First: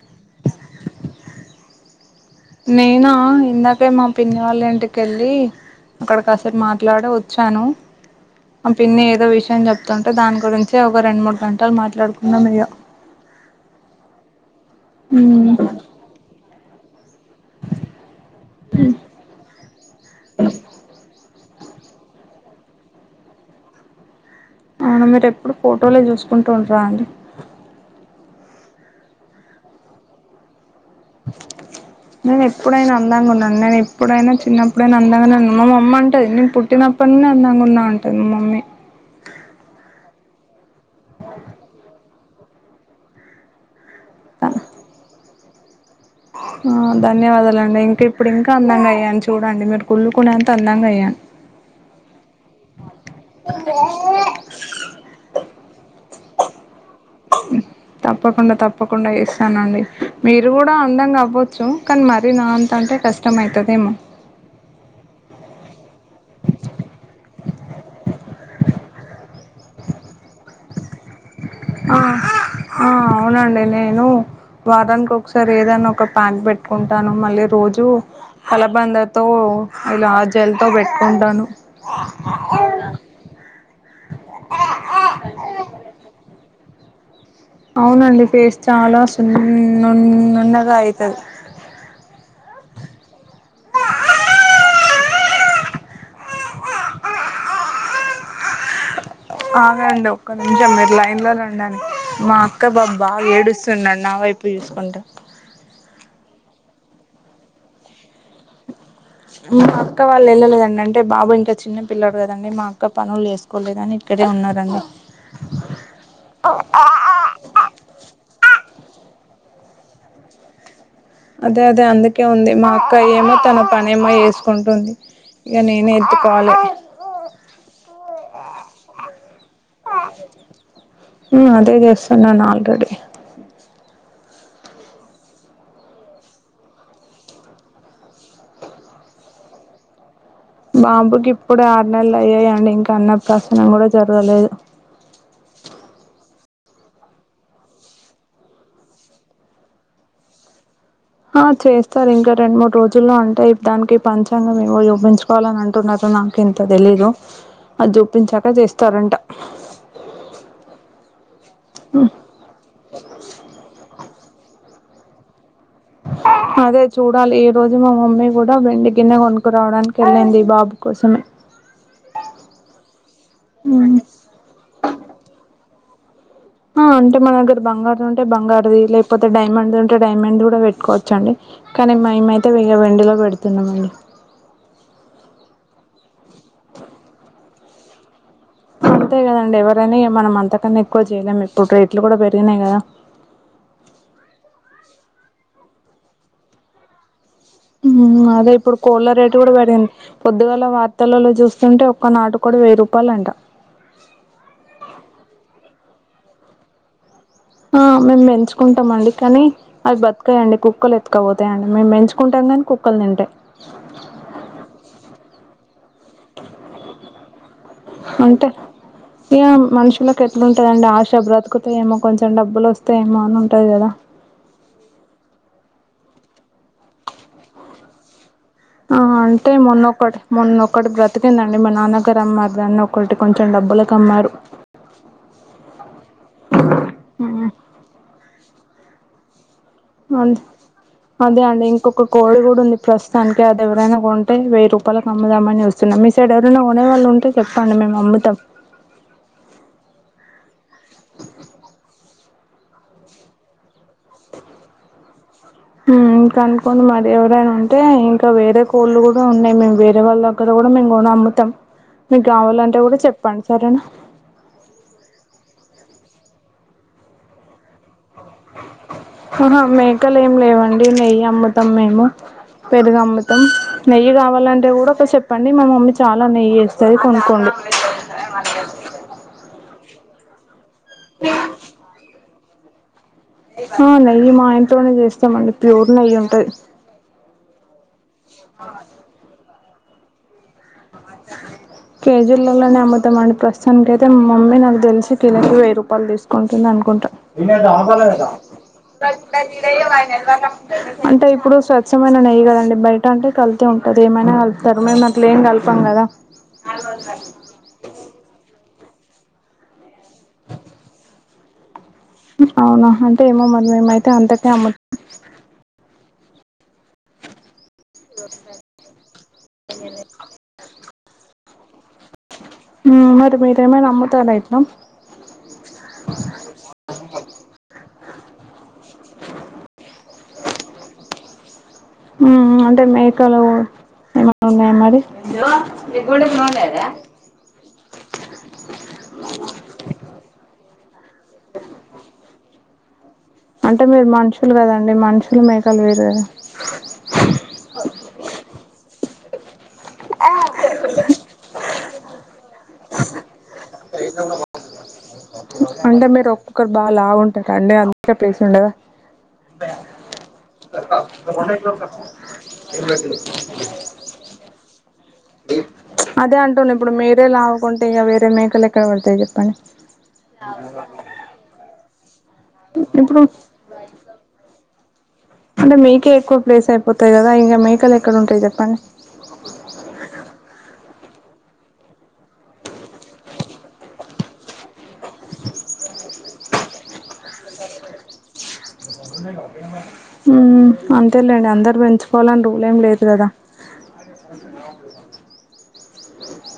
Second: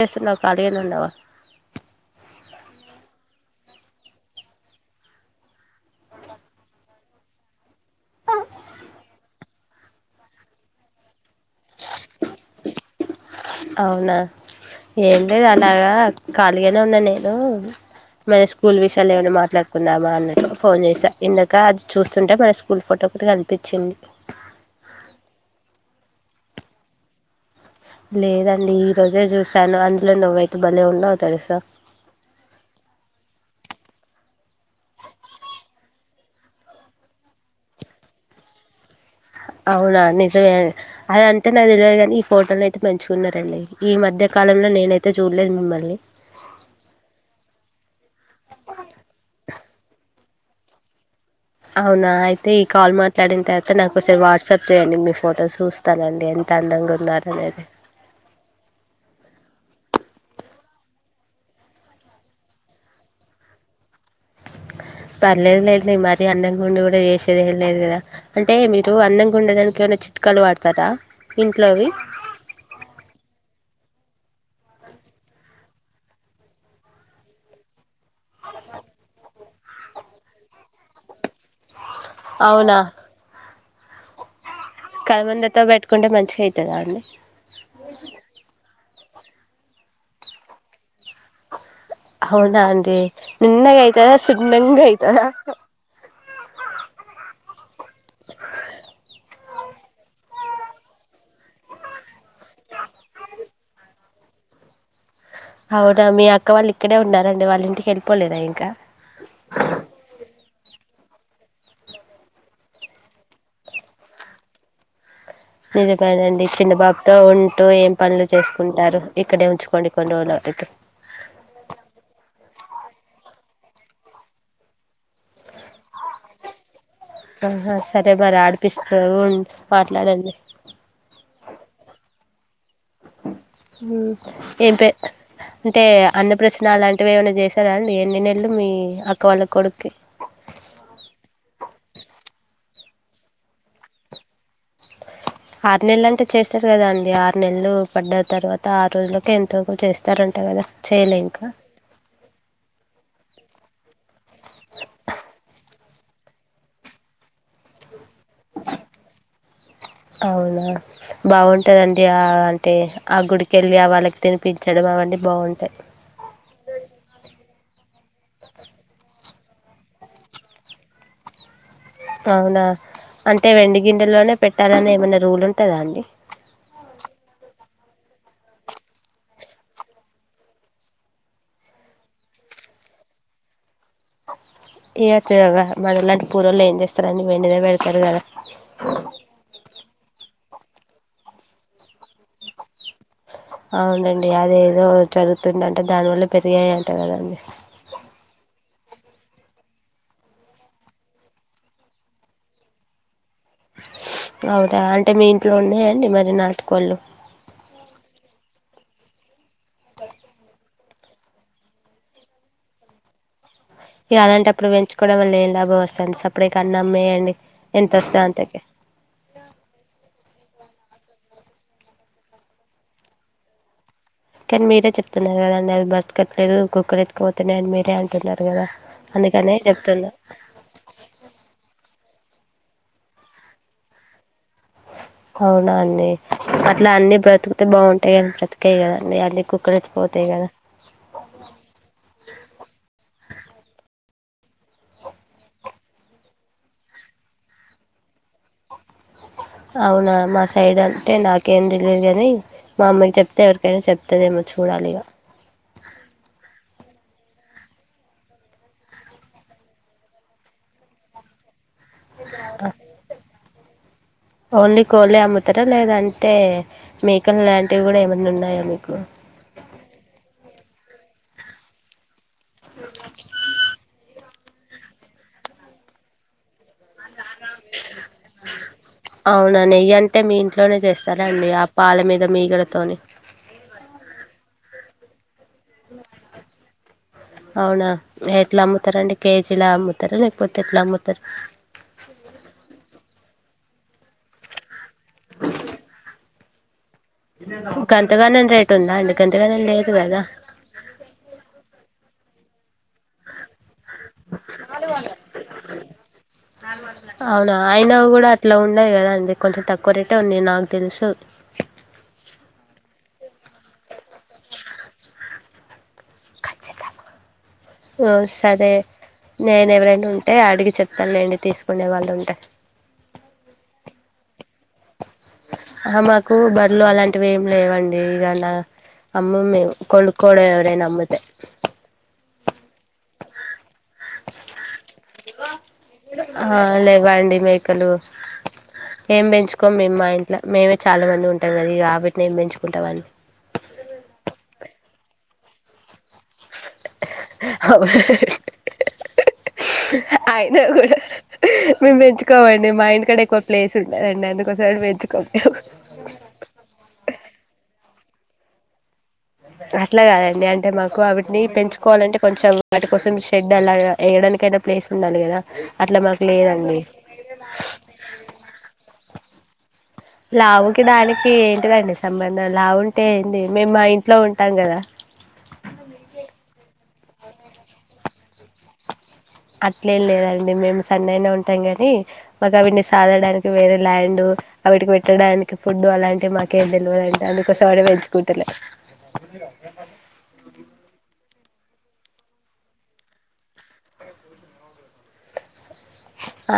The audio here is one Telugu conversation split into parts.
యెస్లో కాలిలుండవ నేనా ఇందాకే మా పిన్ని వాళ్ళ ఇంటికెళ్ళీ అక్కడ కాసేపు మాట్లాడ వచ్చాను మా పిన్ని ఏదో విషయం చెప్తుంటే దాని గురించి ఒక రెండు మూడు గంటలు మాట్లాడుకున్నా మీగ అవునా ఏం లేదు అలాగా కాద్ కలిగానే ఉనండీ మన స్కూల్ విషయాలు ఏమైనా మాట్లాడు తిందామా అన్నట్లు ఫోన్ చేసా విన్లెద్ ఇంకా అది చూస్తుంటే మన స్కూల్ ఫోటో కూడా ఒక్కట్ కనిపించింది. అవున మీరెప్పుడు ఫోటోలే చూసుకుంటూ ఉంటారా అండి లేదండి ఈ రోజే చూసాను అందులో నువ్వై నేను ఎప్పుడైనా అందంగున్నానే ఇప్పుడైనా చిన్నప్పుడైనా అందంగానే ఉన్నాను. మా అమ్మ అంటది నేను పుట్టినప్పటనుండె అందంగా ఉన్నా అంటది మా మమ్మీ [unintelligible] అదంతే నాక్ తెల్విద్ కానీ ఈ ఫోటోలో అయితే మంచిగునరండి ఈ మధ్య కాలంలో నేనైతే చూడ్ లెద్మే మరి ఆ ధన్యవాదాలు అండి ఇంకా ఇప్పుడు ఇంకా అందంగా అయ్యాను చూడండి మీరు కుళ్లుకునేంత అందంగా అయ్యాను అవునా అయితే ఈ కాల్ మాట్లాడిన్ తర్వాత నాకోసారి వాట్సాప్ చేయండి మీ ఫొటోస్ చూస్తానండి తందంగు తప్పకుండ తప్పకుండ ఎస్త్ అనండి మీరు గుడా అందంగా అవొచ్చు కానీ మరీ నా అంత అంటే కష్టమైతదేమో పర్లేద్ లే నేన్ మరీ అందంగుండి కూడా చేసేదేలేద్ గదా అంటే మీరు అందంగా ఉండడానికి ఏమనా చిట్కాలు వాడతారా ఇంట్లోవి ఆహ్ ఆ అవునండి నేను వారానికి ఒకసారి ఏదైనా ఒక ప్యాక్ పెట్టుకుంటాను మళ్ళీ రోజు కలబందతో ఇలా జల్ తో పెట్టుకుంటాను అవునా కల ముందతో పెట్టుకుంటే మంచిగా అవుతుంది అండి అవునండి ఫేస్ చాలా న నణ నుణగా ఆయితుది అవునా అండి నున్నగా అయితదా సున్నంగా అయితదా ఆగండి ఒక్క నిమిషం మీరు లైన్లో ఉండిడి మా అక్క బాబా బాగా ఏడుస్తున్నాడు నా వైపు చూసుకుంటా అవునా మీ అక్క వాళ్ళు ఇక్కడే ఉన్నారండి వాళ్ళ ఇంటికి వెళ్ళిపోలేదా ఇంకా మా అక్క వాళ్ళు వెళ్ళలేదండి అంటే బాబాు ఇంకా చిన్న పిల్లడు కదండి మా అక్క పనులు చేసుకోలేదని ఇక్కడే ఉన్నారండి నిజ పనండి చిన్న బాబుతో ఉంటూ ఏం పనులు చేసుకుంటారు ఇక్కడే ఉంచు డికంందతే అదే అదే అందుకే ఉంది మా అక్కయ ఏమో తన పనే ఏమో వేసుకుంటుంది ఇక నేను ఎత్తుకోవాలి పిస్త హా అదే చెస్ నను ఆల్రెడీ ఏంప అంటే అన్నపశ్న అలాంటివి ఏమైనా చేశారా అండి ఎన్ని నెలలు మీ అక్క వాళ్ళ కొడుక్కి బాబుకి ఇప్పుడు ఆరు నెలలు అయ్యాయండి ఇంకా అన్న ప్రాసనం కూడా జరగలేదు ఆరు నెలలు అంటే చేస్తారు కదా అండి ఆరు నెలలు పడ్డ తర్వాత ఆరు రోజులకే ఎంత చేస్తారంట కదా చేయలే ఇంకా ఆ చేస్తారు ఇంకా రెండు మూడు రోజుల్లో ఉంటాయి దానికి పంచాంగం మేము కూడా చూపించుకోవాలని అంట్ న్న నాక ఇంత తెలీదు అ దు అవునా బాగుంటదండి ఆ అంటే ఆ గుడికెళ్ళి ఆ వాళ్ళకి తినిపించడము అవన్నీ బాగుంటాయి అదే చూడాలి ఈ రోజు మా మమ్మీ కూడా వెండి గిన్నె కొనుకురావడానికి వెళ్ళింది ఈ బాబు కోసమే అవునా అంటే వెండి గిన్నెలోనే పెట్టాలని ఏమన్నా రూల్ ఉంద వుంటదా అండి ఆ అంటే మాకు బంగారు ఉంటే బంగారుది లేకపోతే డైమండ్ ఉంటే డైమండ్ కూడా పెట్టుకోవచ్చండి కానీ మేమ అయితే వె వెండిలో పెడుతున్నాం అండి ఏతిగా మలాడి పూర్లు లే ఏం చేస్తారని పెడతారు కదా అంతే కదండి ఎవరైనా ఏం మనం అంత కన్నా ఎక్కువ చేయలేము ఇప్పుడు రేట్లు కూడా పెరిగినాయి కదా అవునండి అది ఏదో చదువుతుంది అంట దానివల్ల పెరిగాయి అంట కదండి అదే ఇప్పుడు కోళ్ళ రేటు కూడా పెరిగింది పొద్దుగాల వార్తలలో చూస్తుంటే ఒక్క నాటు కోడి వెయ్యి రూపాయలు అంట ఉన్నాయండి మరి నాటుకోళ్ళు ఆ మేము పెంచుకుంటాం అండి కానీ అవి బతకయ్ అండి కుక్కలు ఎత్కపోతాయండి మేము పెంచుకుంటాం కానీ కుక్కలు తింటాయి అడ వల్ళ లాభం వస్తాంది సప్పుడే క అన్నమ్మే అండి అంటే ఇగ మనుషులకి ఎట్లుంటదండి ఆశ బ్రతుకతా ఏమో కొంచెం డబ్బులు వస్తాయేమో అని ఉంటది కదా కానీ మీరే చెప్తున్నారు కదండి అవి బతకట్లేదు కుక్కలు ఎత్తుకుపోతున్నాయి అని మీరే అంటున్నారు కదా ఆ అంటే అందుకనే చెప్తున్నా మొన్నొక్కటి మొన్నక్కటి బ్రతికిందండి మా నాన్నగారు అమ్మ దాన్న ఒకటి కొంచెం డబ్బులు కమ్మారు అవునా అన్నీ అట్లా అన్ని బ్రతుకుతే బాగుంటాయిని బ్రతు కేాం అ అ అదే అండి ఇంకొక కోడి కూడా ఉంది ప్రస్తుతానికి అది ఎవరైనా కొం అంటే వెయ్యి రూపాయలకి అమ్ముదామని వస్తున్నాం మీ సైడ్ ఎవరనా కొనేవాళ్ళు ఉంటే చెప్పండి మేము అమ్ముతాం అవునా మా సైడ్ అంటే నాకేం తెలియదు కాని మా అమ్మకి చెప్తే ఎవరికైనా చెప్తుందేమో చూడాలి ఇక ఇంకానుకోంని మరి ఎవరైనా ఉంటే ఇంకా వేరే కోళ్ళు కూడా ఉన్నాయి మేము వేరే వాళ్ళ ద్గర కూడా మేము కొని అమ్ముతాం మీకు కావాలంటే కూడా చెప్పండి సరేనా ఓన్లీ కోళ్లే అమ్ముతారా లేదంటే మకల్ంటి కూడా మ ఆహ మేకలు ఏమి లేవండి నెయ్యి నమ్ముతాం మేము పెరుగామ్మతం నెయ్యి కా ఇవాలంటే కూడా ఒక చెప్పండి మన మమ్మీ చాలా నెయ్యి చేస్తంది అవునా నయ ఎ తమిన్ ఇంట్లోనే చేస్తాండి ఆ పాల మీద మీకడతోవానేని ఆ నయ్యి మాయంత తలోనే చేస్తా సమం ప్యరు న ఉంట అవునా ఎట్లా అమ్ముతారండి కేజీ ఇలా అమ్ముతారు లేకపోతే ఎట్లా అమ్ కేజర్లలోనే అమ్మత మత ప్రస్తుతానికైయితే మా మమ్మీ నాకు తెలిసి కిలకి వెయి రూపాయలు తీసుకుంటుంది అనుకుంటా గంతగానం రేటు ఉందా అండి గంతగానం లేదు కదా అంటే ఇప్పుడు స్వచ్ఛమైన నెయ్య కదా మల్లె బై అంటే కలిత ఉంటది ఏమనా కతారు మే అట్ల ఏం కత అవునా అయిన కూడా అట్లా ఉ ఉన్నాయి కద అండి కొంచెం తక్కువ రేటే ఉంది నాకు తెలుసు అవునా అంటే ఏమో మనేమైతే అంతకే అమ్ముతాం సరే నేను ఎవరైనా ఉంటే అడిగి చెప్తానుండి తీసుకు కొకునే వాళ్ళు ఉంటాయి మరి మీరేమై నమ్ముతారు అైతునా ఆ మాకు బర్రలు అలాంటివి ఏమి లేవండి అ ఇన్న అమ్మమే కొడుకోడండ నమ్ముతే అంటే మేకలు ఏమన్నా ఉన్నాయా మరి ఆ లేవాండి మేకలు ఏం పెంచుకోం మేమ్ మా ఇంట్లో మేమే చాలా మంది ఉంటాం కద ఆబట్ని ఏం పెంచుకో ఉంటవాడి అంటే మీరు మనుషులు కదండి మనుషులు మేకలు వేరు కదా అ అయిన కూడా మేము మంచు కోమండి మా ఇంటి కడ ఎకువ ప్లేస్ ఉండ దండి అందుకోసం అని వేచ్ అంటే మీరు ఒక్కొక్కరు బా లావుఉంటారా అండి అన్ కే ప్లేస్ ఉండదా అట్లాగాదండి అంటే మాకు అవిటిని పెంచుకోవాలంటే కొంచెం వాటి కోసం షెడ్ అలాగా వేయడానికయినా ప్లేస్ ఉండాలి కదా అట్లా మాకు అదే అంటున్న లేదండి ఇప్పుడు మేరే లావుగా ఉంటే ఇక వేరే మేకలు ఎక్కడ పడతాయి చెప్పండి లావుకి దానికి ఏంటి న్ సంబంధం లా లావు ఉంటే ఇప్పుడు ఏంది మేము మా ఇంట్లో ఉంటాం కదా అంటే మీకే ఎక్కువ ప్లేస్ అయిపోత్ తది కదా ఇంకా మేకలు ఎక్కడ ఉంటాయి చెప్పండి అట్లే ఏం లేదండి మేము సన్నగానే ఉంటాం కాని మాకు అవిని సాధడానికి వేరే ల్యాండ్ అవిటికి పెట్టడానికి ఫుడ్ అలాంటివి మాకేం తెలువదు అందుకోసం అని పెంచుకుంటలే హుమ్ అంతే లే అందరు పెంచుకోవాలని రూలేం లేదు కదా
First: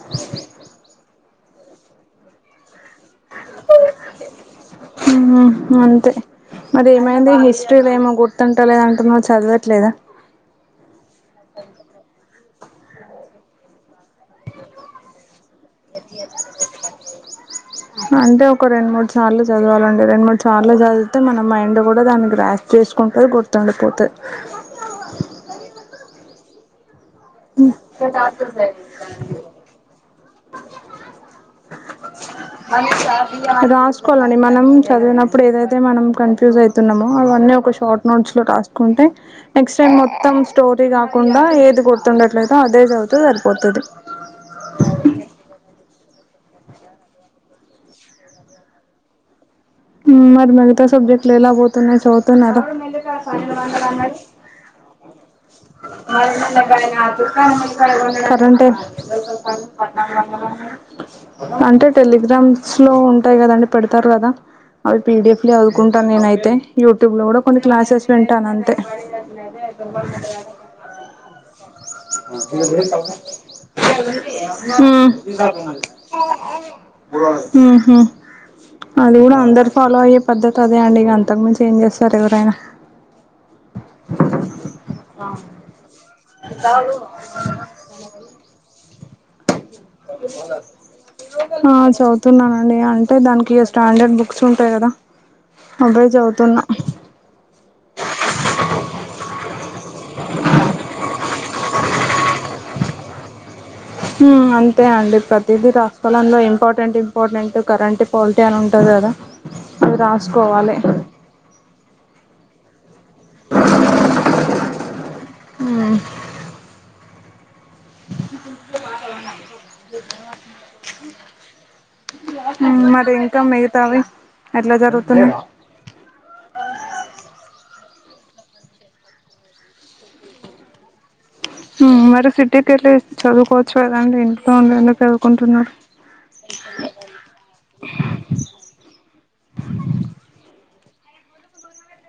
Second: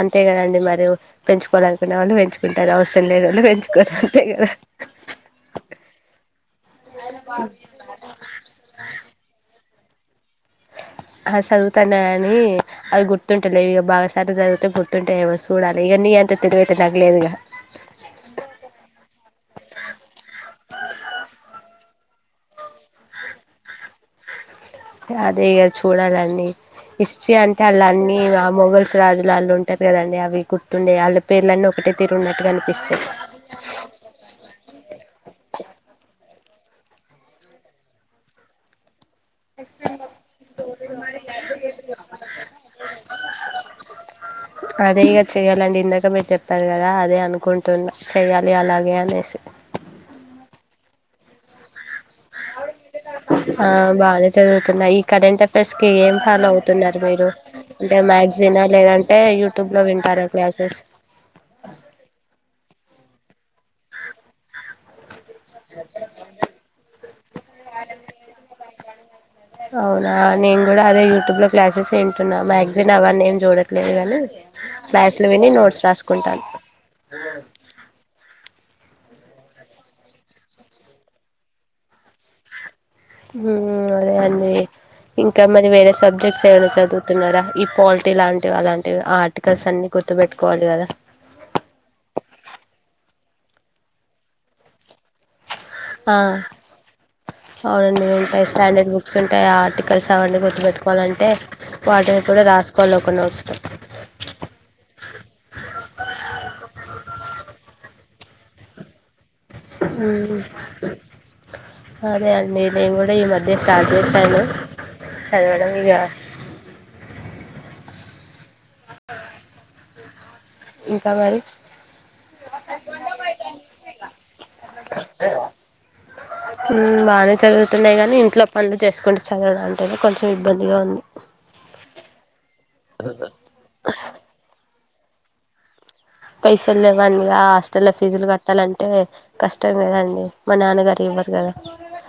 అంతే కదండి మరి పెంచుకోవాలనుకునే వాళ్ళు పెంచుకుంటారు అవసరం లే నోళ్ళు పెంచుకోరూ అంతే కదా హుమ్ అంతే అది ఏమైంది హిస్టరీ లేమో గుర్తుంటా లేదంటున్నావ్ చదివ ట్ లేదా ఆ చదువుతాన్నా గాని అవి గుర్తుంట లేవు ఇగ బాగా సార్లు చదివితే గుర్తుంటయి ఎమో స్ అంటే ఒక రెండు మూడు సార్లు చదవాలండి రెండు మూడు సార్లు చదివితే మన మైండ్ కూ డ దానికి గ్రాస్ చేసుకుంటది గుర్తుండిపోతది అదే ఇగ చూడాలండి హిస్టరీ అంటే ఆళ్ళ అన్నీ ఆ మొగల్స్ రాజులు ఆళ్ళు ఉంటారు కదండి అవి గుర్తుండే ఆళ్ళ పేర్లన్నీ ఒకటే తీరు ఉన్నట్టుగా అనిపిస్తాయి రాసుకోవాలండి మనం చదివినప్పుడు ఏదైతే మనం కన్ఫ్యూజ్ అయితున్నమో అవన్నీ ఒక షార్ట్ నోట్స్ లో రాసుకుంటే నెక్స్ట్ టైమ్ మొత్తం స్టోరీ కాకుండా ఏది గుర్తుండట్లయితేో అదే చదుతే సరిపోతది ఇంకా మీరు చెప్పారు కదా అదే అనుకుంటున్నా చెయ్యాలి అలాగే అనేసి కొత్త సబ్జెక్టులు ఎలా బోత్ తున్నాయి చదువుతున్నారు ఆ బానే చదువుతున్నా ఈ కరెంట్ అఫైర్స్ కి ఏం ఫాలో అవుతున్నారు మీరు అంటే మ్యాగజీనా కరెంటు ఏ లేదంటే యూట్యూబ్ లో వింటారా క్లాసెస్ అంటే టెలిగ్రామ్స్ లో ఉంటాయి కదండి పెడతారు కదా అవి పీడిఎఫ్ లే చదువుకుంటాను నేనైతే యూట్యూబ్ లో కూడా కొన్ని క్లాసెస్ వింటాను అంతే అవునా నేను కూడా అదే యూట్యూబ్ లో క్లాసెస్ ఏ వింటున్నా మ్యాగ్జైన్ అవన్నీ ఏం చూడట్లేదు గానీ బ్యాథ్స్లో విని నోట్స్ రాసుకుంటాను ఉహు అది గూడా అందర్ ఫాలో అయ్యే పద్ధతి అదే అండి ఇగ అంతకు మించి ఏం చేస్తారు ఎవరైనా ఉహు అదే అండి ఇంకా మరి వేరే సబ్జెక్ట్స్ ఏమైనా చదువుతున్నారా ఈ పాలిటీ లాంటివి అలాంటి ఏదో ఆర్ట్ హా చదుతున్నానండి అన్ అంటే దానికి ఇగ స్టాండర్డ్ బుక్స్ ఉంటాయి గదా ఆ అవునండి ఉంటాయి స్టాండర్డ్ బుక్స్ ఉంటాయి ఆర్టికల్స్ అవన్నీ గుర్తుపెట్టుకోవాలంటే వాటిని కూడా రాసుకోవాలి ఒక నోట్స్ లో ఉమ్ అంతే అండి ప్రతిదీ రాసుకోలంలో పోల్టీ అని ఉంటది గదా ఉహు అదే అండి నేను గుడ్ అంటే ఈ మధ్య స్టార్ట్ చేశాను చదవడం ఇగ ఇంకా మరి [unintelligible] ఉ మరి ఇంకా మిగతావి ఎట్లా జరుగుతున్నాయి తున్నాయి గాని ఇంట్లో పనులు చేసుకొని చదవడం అంటేనే కొంచెం ఇబ్బందిగా ఉంది ఉ మరి సిటీకి వెళ్ళి చదువుకోవచ్చు గదండి ఇంట్లో ఉంది ఎందుకు ఉంటున్న పైసలు లేవండి ఆ హాస్టల్లో ఫీజులు కట్టాలంటే కష్టం కదండి మా నాన్నగారు ఇవ్వరు గదా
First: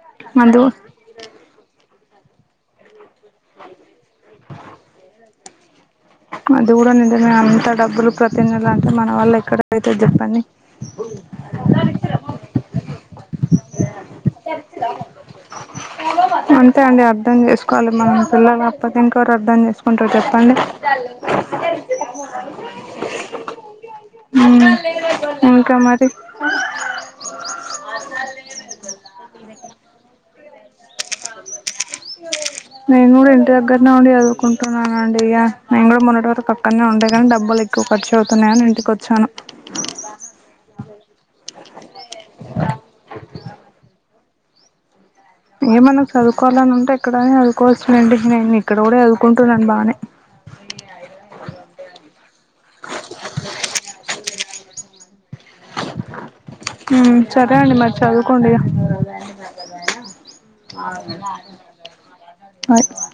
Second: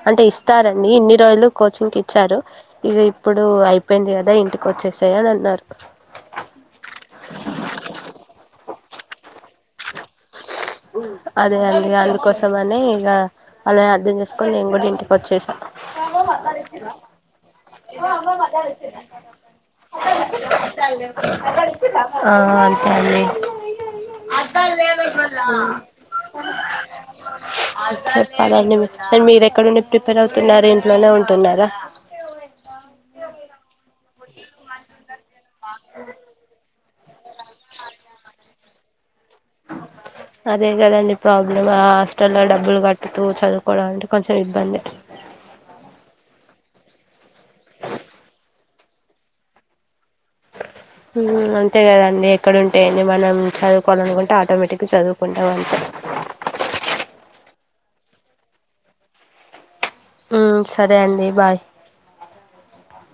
అంటే అందు ఇస్తారండి ఇన్ని రోజులు కోచింగ్కి కి ఇచ్చారు ఇగ ఇప్ ఇప్పుడు అయిపోయింది గదా ఇంటికి వచ్చేసాయి అని అన్నారు అది కూడా ఆళ్ళు ఎక్కడ అయితే చెప్పండి అదే అండి అందుకోసమనే ఇక అలా అర్థం చేసుకొని నేను కూడా ఇంటికి వచ్చేసా అంతే అండి అర్థం చేసుకోవాలి మన పిల్లలు అప్పతే ఇంకెవరు అర్థం చేసుకుంటారు చెప్పండి ఆ అంతే అండి ఉమ్ ఇంకా మరి చెప్పదండి అ మీర్ ఎక్కడ నుండి ప్రిపేర్ అవుతు తిన్నారా ఇంట్లోనే ఉంటున్నారా నేను గూడా ఇంటి దగ్గరనే ఉండి చదువుకుంటున్నాను అండి ఇగ నేను కూడా మొన్నటి వరకు పక్కనే ఉండే గాన్ డబ్బులు ఎక్కువఖర్చు అవుతున్నాయని ఇంటికొచ్చాను అదే గదండి ప్రాబ్లమ్ ఆ హాస్టల్ లో డబ్బులు కట్టుతూ చదువుకోవడం అంటు కొంచెం ఇబ్బందే ఏమన్నా చదువుకోవాలి అని ఉంటే ఎక్కడైనా చదువుకోవచ్చు లేండి నేను ఇక్కడ గూడా చదువుకుంటున్నాను బాగానే ఉహు అంతే గదండి ఎక్కడ ఉంటే ఏంది మనం చదువుకోవాలనుకుంటే ఆటోమేటిక్గా చదువుకుంటాం అన్ చదువుకొండి ఇగా. ఆ సరే అండి బాయ్. బాయ్